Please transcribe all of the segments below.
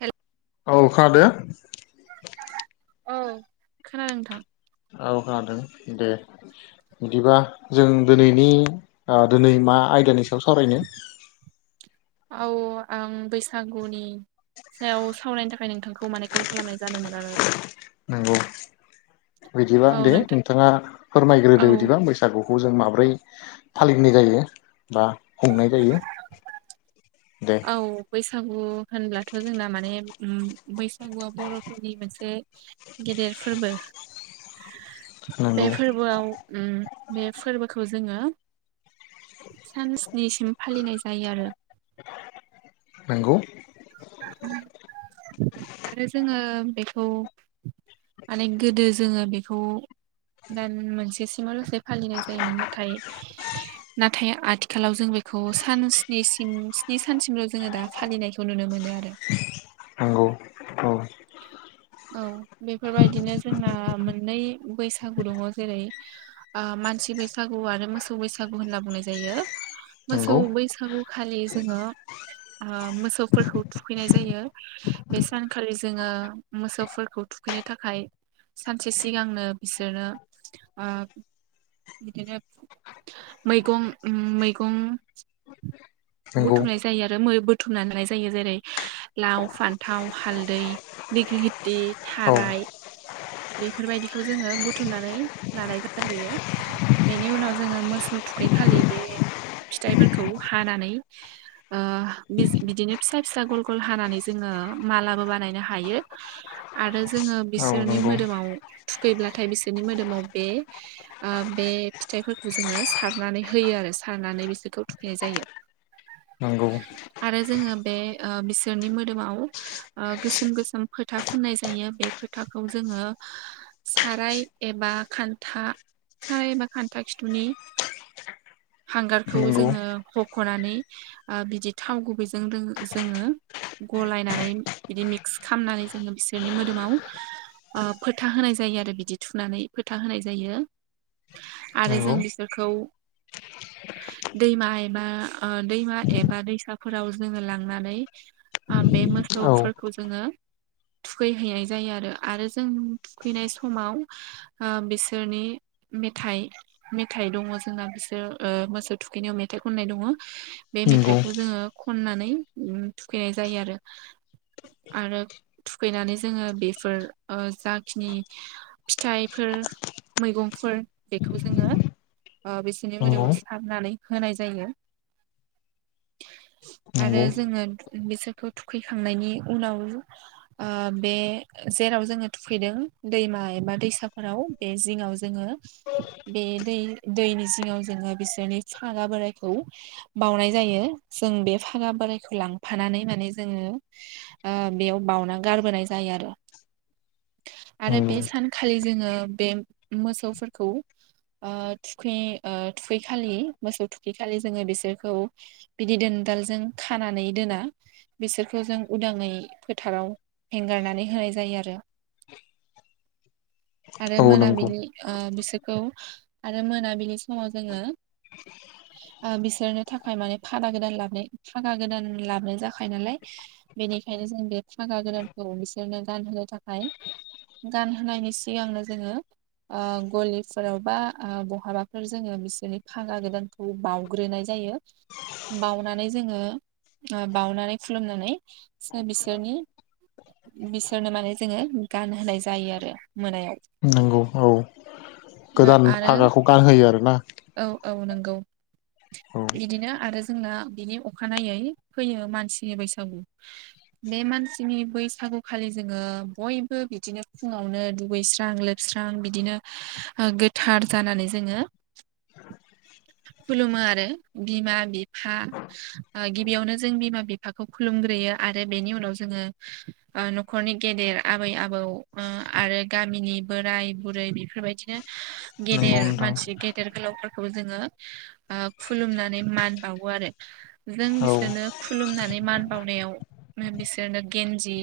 ह औ अखा दे। औ खोनादों नोंथां। औ खोनादों दे बिदिबा जों दिनैनि दिनै मा आयदानि सायाव सावरायनो। औ आं बैसागुनि। सायाव सावरायनायनि थाखाय नोंथांखौ माने कल खालामनाय जादोंमोन आरो। नंगौ बिदिबा औ दे नोंथां नोंथाङा औ फोरमायग्रोदो बिदिबां बैसागु खौ जों माब्रै फालिनाय जायो बा हमनाय जायो। दे औ बैसा बैसागु होनब्लाथ' जोंना माने ओ बैसागुआ बर'फोरनि मोनसे गेदेर फोरबो बे नंगौ फोरबोआव ओ बे फोरबोखौ जोङो सान स्निसिम फालिनाय जायो आरो। नोंगौ। आरो जोङो बेखौ माने गोदो जोङो बेखौ दान मोनसेसिमालासे फालिनाय जायोमोन नाथाय नाथाय आथिखालाव जों बेखौ सान स्निसिम स्नि सानसिमल' जोङो दा फालिनायखौ नुनो मोनो आरो। नंगौ औ औ बेफोरबायदिनो जोंना मोननै बैसागु दङ जेरै आम मानसि बैसागु आरो मोसौ बैसागु होनना बुंनाय जायो। मोसौ नंगौ बैसागु खालि जोङो ओ मोसौफोरखौ थुखैनाय जायो। बे सानखालि जोङो मोसौफोरखौ थुखैनो थाखाय सानसे सिगांनो बिसोरनो ओ बिदिनो मैगं उम मैगं नंगौ बुथुमनाय जायो आ बो मो बुथुमनानै जायो जेरै लाव फान्थाव हालदै दिगलिति। औ खाराय बेफोरबायदिखौ जोङो बुथुमनानै लानाय जाग्रोयो बेनि उनाव जोङो मोसौ थु थुखै खालि बे फिथाइफोरखौ हानानै ओ बिज बिदिनो फिसा फिसा गल गल हानानै जोङो ओ मालाबो बानायनो हायो आरो जोङो औ बिसोरनि नंगौ मोद‌ दोमाव थुखैब्लाथाय बिसोरनि मोदोमाव बे ओ बे फिथाइफोरखौ जोङो सार नानै होयो आरो सारनानै बिसोरखौ थुखैनाय जायो। नंगौ। आरो जोङो बे ओ बिसोरनि मोदोमाव ओ गोसोम गोसोम फोथा फुननाय जायो बे फोथाखौ जोङो साराय एबा खान्था सारायबा खान्था खिथुनि हांगारखौ नंगौ जोङो हख'नानै ओ बिदि थाव गुबैजों दों जोङो गलायनानै बिदि मिक्स खालामनानै जोङो बिसोरनि मोदोमाव ओ फोथा होनाय जायो आरो बिदि थुनानै फोथा होनाय जायो। आरो नंगौ जों बिसोरखौ दैमा एबा ओ दैमा एबा दैसाफोराव जोङो लांनानै ओ बे औ मोसौफोरखौ जोङो थुखैहैनाय जायो आरो आरो जों थुखैनाय समाव ओ बिसोरनि मेथाइ मेथाइ दङ जोंना। ओ मोसौ थुखैनायाव मेथाइ खननाय दङ बे नंगौ मेथाइखौ जोङो खननानै उम थुखैनाय जायो आरो आरो थुखैनानै जोङो बेफोर ओ जा खिनि फिथाइफोर मैगंफोर बेखौ जोङो ओ बिसोरनि नंगौ मोदोमाव सारनानै होनाय जायो। आरो नंगौ जोङो बिसोरखौ थुखैखांनायनि उनाव ओ बे बे जेराव जोङो थुख फैदों दैमा एबा दैसाफोराव बे जिङाव जोङो बे दै दैनि जिङाव जोङो बिसोरनि फागा बोरायखौ बाउनाय जायो जों बे फागा बोरायखौ ला लांफानानै माने जोङो ओ बेयाव बाउना गारबोनाय जायो आरो। आरो बे नंगौ सानखालि जोङो बे मोसौफोरखौ ओ थुखै ओ थुखैखालि मोसौ थुखै खालि जोङो बिसोरखौ बिदि दोन दालजों खानानै दोना बिसोरखौ जों उदाङै फोथाराव हेंगारनानै होनाय जायो आरो आरो औ नंगौ मोनाबिलि ओ बिसोरखौ आरो मोनाबिलि समाव जोङो ओ बिसोरनो थाखाय माने फादा गोदान लाबनाय फागा गोदान लाबनाय जाखायो नालाय बेनिखायनो जों बे फागा गोदानखौ बिसोरनो गानहोनो थाखाय गानहोनायनि सिगांनो जोङो ओ गलिफोराव बा ओ बहाबाफोर जोङो बिसोरनि फागा गोदानखौ बावउग्रोनाय जाय एयो बावनानै जोङो बावनानै खुलुमनानै बिसोरनि बिसोरनो माने जोङो गानहोनाय जायो आरो मोनायाव नंगौ औ गोदान आरो फागाखौ गानहोयो आरोना गौ औ बिदिनो आरो जोंना बिनि अखानायै फैयो मानसिनि बैसागु बे मानसिनि बैसागुखालि जोङो बय बिदिनो फुङावनो दुगैस्रां लोबस्रां बिदिनो ओ गोथार जानानै जोङो [inaudible] खुलुमो आरो बिमा बिफा ओ गिबियावनो जों बिमा बिफाखौ खुलुमग्रोयो आरो बेनि उनाव जोङो ओ न'खरनि गेदेर आबै आबौ ओ आरो गामिनि बोराय बुरै बेफोरबायदिनो नंगौ गेदेर नोंथां मानसि गेदेर गोलावफोरखौ जोङो ओ खुलुमनानै मान बावो आरो जों बि औ बिसोरनो खुलुमनानै मान बावनायाव बिसोरनो गेन्जि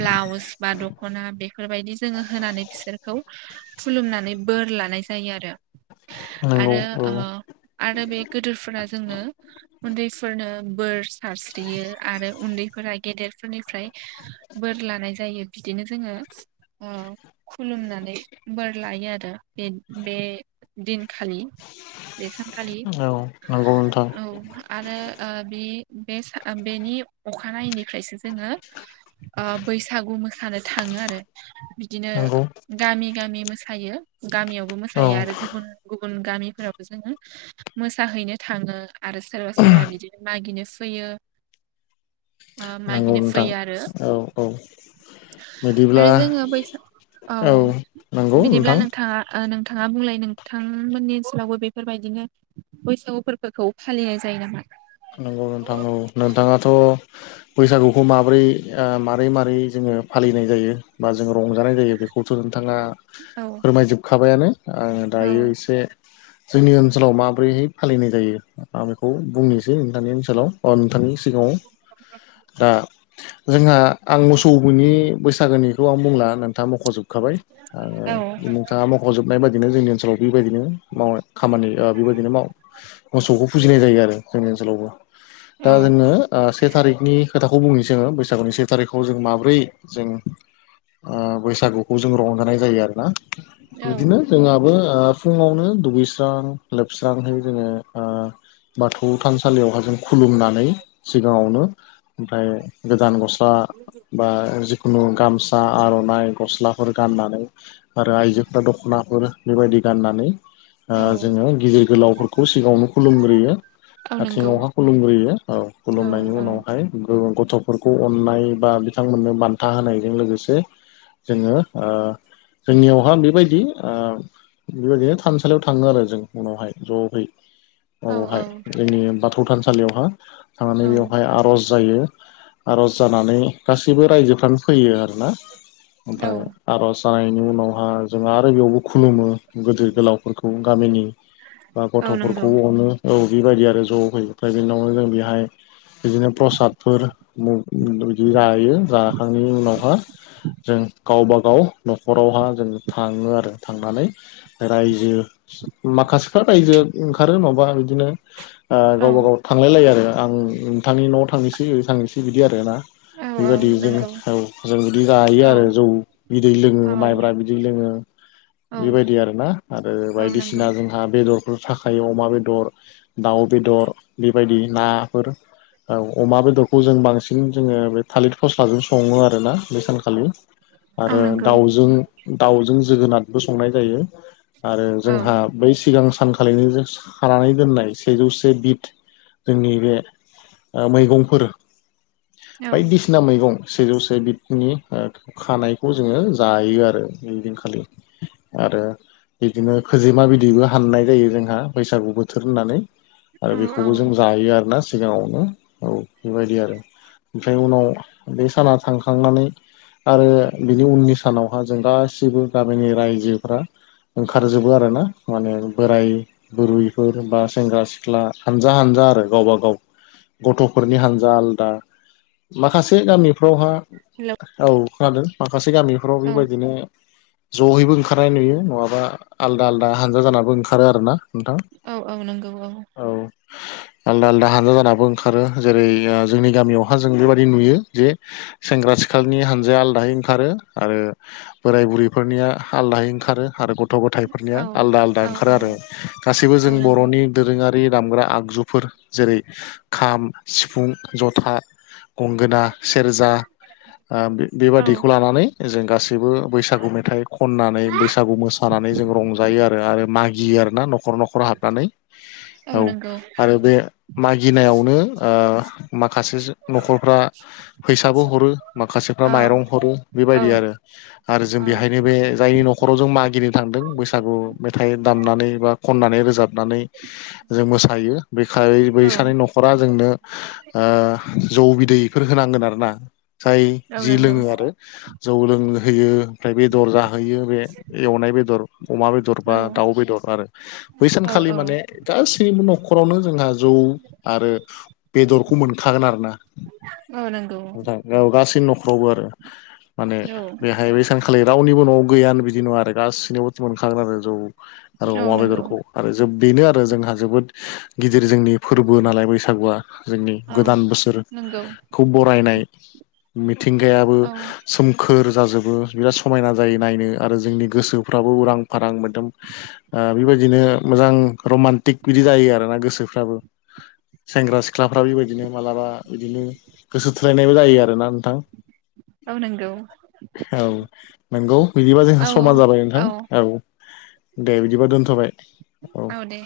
ब्लाउस बा दख'ना बेफोरबायदि जोङो होनानै बिसोरखौ खुलुमनानै बोर लानाय जायो आरो नंगौ आरो औ ओ आरो बे गोदोरफोरा जोंनो उन्दैफोरनो बोर सारस्रियो आरो उन्दै फोरा गेदेरफोरनिफ्राय बोर लानाय जायो बिदिनो जोङो अ खुलुमनानै बोर लायो आरो बे बे दिनखालि बेसनखालि औ नंगौ नोंथां औ आरो ओ बे बेनि अखानायैनिफ्रायसो जोङो ओ बैसागु मोस मोसानो थाङो आरो बिदिनो नंगौ गामि गामि मोसायो गामियावबो औ मोसायो आरो गुबुन गुबुन गामिफोरावबो जोङो मोसाहैनो थाङो आरो सोरबा सोरबा बिदिनो म मागिनो फैयो ओ नंगौ मागिनो नोंथां फैयो आरो औ औ बिदिब्ला आरो जोङो बैस औ नंगौ बिदिब्ला नोंथां नोंथाङा ओ नोंथाङा बुंलाय नोंथांमोननि ओसोलावबो बेफोरबायदिनो बैसागुफोरखौ फालिनाय जायो नामा नंगौ नोंथां नोंथाङाथ' बैसागुखौ माबोरै ओ मारै मारै जोङो फालिनाय जायो बा जोङो रंजानाय जायो बेखौथ' नोंथाङा औ फोरमायजोबखाबायानो आं औ दायो एसे जोंनि ओनसोलाव माबोरैहाय फालिनाय जायो आं बेखौ बुंनोसै नोंथांनि ओनसोलाव अ नोंथांनि सिगाङाव दा जोंहा आं मोसौ नि बैसागोनिखौ आं बुंला नोंथाङा मख'जोबखाबाय आं औ नोंथाङा मख'जोबनाय बायदि बिदिनो जोंनि ओनसोलाव बेबायदिनो मावनाय खामानि बेबायदिनो माव मोसौखौ फुजिनाय जायो आरो जोंनि ओनसोलावबो दा जोङो से थारिखनि खोथाखौ बुंनोसै आङो बैसागुनि से थारिखखौ जों माबोरै ब्रै जों ओ बैसागुखौ जों रंजानाय जायो आरो ना औ बिदिनो जोंहाबो ओ फुङावनो दुगैस्रां लोबस्रांहै जोङो ओ बाथौ थानसालियावहा जों खुलुमनो दायो सिगाङावनो ओमफ्राय गोदान गस्ला बा जिखुनु गामसा आर'नाइ गलाफोर गान्नानै आरो आइजो फोरा दख'नाफोर बेबादि गान्ना ओ औ जोङो गिदिर गोलावफोरखौ सिगाङावनो खुलुमग्रोयो औ नंगौ आथिआवहाय खुलुमग्रोयो औ खुलुमनायनि उनावहाय गथ'फोरखौ अननाय बा बिथांमोननो बान्था होनायजों लोगोसे जोङो ओ जोंनियावहा बेबायदि ओ बेबायदिनो थानसालियाव थाङो आरो जों उनावहाय ज'है। औ ओवहाय जोंनि बाथौ थानसालियावहा औ थांनानै बेवहाय आर'ज जायो आर'ज जानानै गासैबो रायजोफ्रानो फैयो आरोना औ ओमफ्राय आर'ज जानायनि उनावहा जोङा आरो बेयावबो खुलुमो गोदोर गोलावफोरखौ गामिनि बा औ नंगौ गथ'फोरखौ अनो औ बेबायदि आरो ज' [unintelligible] जों बेहाय बिदिनो प्रसादफोर मु बिदि जायो जाखांनायनि उनावहा जों गावबा गाव न'खरावहा जों थाङो आरो थांनानै रायजो माखासेफ्रा रायजो ओंखारो नवाबा बिदिनो ओ औ गावबा गाव थांलाय लायो आरो आं नोंथांनि न'आव थांनिसै ओ थांनिसै बिदि आरो ना। औ औ बेबादि जों नंगौ औ जों बिदि जायो औ आरो जौ बिदै औ लोङो माइब्रा बिदै लोङो। ङो औ बेबायदि आरोना आरो औ नंगौ बायदिसिना जोंहा बेदर थाखायो अमा बेदर दाउ बेदर बेबायदि ना। फोर ओ अमा बेदरखौ जों बांसिन जोङो बे थालिद फस्लाजों सङो आरो ना बे सानखा खालि औ आरो नंगौ दाउजों दाउजों जोगोनादबो संनाय जायो। आरो औ जोंहा बै सिगां स सानखालिनो जोस खानानै दोननाय सेजौ से बिद जोंनि बे ओ मैगंफोर औ बायदिसिना मैगं। सेजौ से बिदनि ओ ख-खानायखौ जोङो जायो आरो ओदिनखालि ओ ओ बिदिनो खोजिमा बिदैबो हान्नाय जायो जोंहा बैसागु बोथोर होन्नानै। आरो औ औ बेखौबो जों जायो आरो ना सिगाङावनो औ बेबायदि आरो ओमफ्राय उनाव बे साना थांखांनानै आरो बिनि उननि सानावहा जों गासैबो गामिनि रायजोफ्रा ओंखारजोबो आरो ना माने बोराय बुरुयफोर बा सेंग्रा सिख्ला हानजा हानज जा आरो गावबा गाव गथ'फोरनि हानजा आलदा माखासे गामिफ्रावहा हेलौ औ खोनादों माखासे गामिफ्राव औ बेबायदिनो जहैबो ओंखारनाय नुयो नङाबा आलदा आलदा हानजा जानाबो ओंखारो आरो ना। औ औ नोंगौ औ। आलदा आलदा हानजा जान नाबो ओंखारो जेरै ओ जोंनि गामियावहा जों बेबायदि नुयो जे सेंग्रा सिखालनि हानजाया आलदाहाय ओंखारो आरो बोराय बुरैफोरनिया हालदाहाय ओंखारो आरो गथ थ' गथायफोरनिया औ आलदा आलदा औ ओंखारो औ आरो गासैबो औ जों नंगौ बर'नि दोरोङा रि दामग्रा आगजुफोर जेरै खाम सिफुं जथा। गंगोना सेरजा। ओ औ बे-बेबादिखौ लानानै जों गासैबो बैसागु मेथाइ खननानै बैसागु मोसाना नै जों रंजायो आरो आरो मागियो आरो ना नखर नखर हाबनानै औ आरो बे मागि गिनायावनो ओ माखासेज न'खरफ्रा फैसाबो हरो माखासेफ्रा मा औ माइरं हरो औ बेबायदि आरो आरो जों औ बेहायनो बे जायनि नख खराव जों मागिनो थांदों बैसागु मेथाइ दामनानै बा खन्नानै रोजाबनानै जों मो सायो बेखाय बैस बा जोंनो ओ जौ बिदैफोर होनांगोन आरोना। जाय औ जि नंगौ लोङो आरो जौ लोंहैयो ओमफ्राय बेदर जाहोयो बे एवनाय बेदर। अमा बेदर औ बा दाउ बेदर आरो बै औ सानखालि औ माने गासैबो न'खरावनो जोंहा जौ ओ बेदरखौ मोनखागोन आरो ना औ नंगौ औ नंगौ नोंथां औ गासै न'ख रावबो आरो माने बेहाय बे सानखालि रावनिबो न'आव गैयानो बिदि नुवा आरो गासैनियावबोथ मोनखागोन आरो जौ। आरो औ अमा नंगौ बेदरखौ आरो जोब बेनो आरो जोंहा जोबोद गिदिर जोंनि फोरब बो नालाय बैसागुआ जोंनि औ गोदान बोसोर खौ बरायनाय। मिथिंगायाबो सोमखोर जाजोबो बिराद समायना जायो नायनो। आरो जोंनि गोसोफ्राबो उरां फारां मोदोम ओ बिबायदिनो मोजां रमान्टिक बिदि जायो आरो ना गोसोफ्राबो। [inaudible] सेंग्रा सिख्लाफ्रा बेबायदिनो मालाबा बिदिनो गोसो थोलायनायबो जायो आरोना नोंथां औ नंगौ [inaudible] औ नोंगौ बिदिबा जोंहा औ समा जाबाय नोंथां औ। दे बिदिबा दोनथ'बाय। औ दे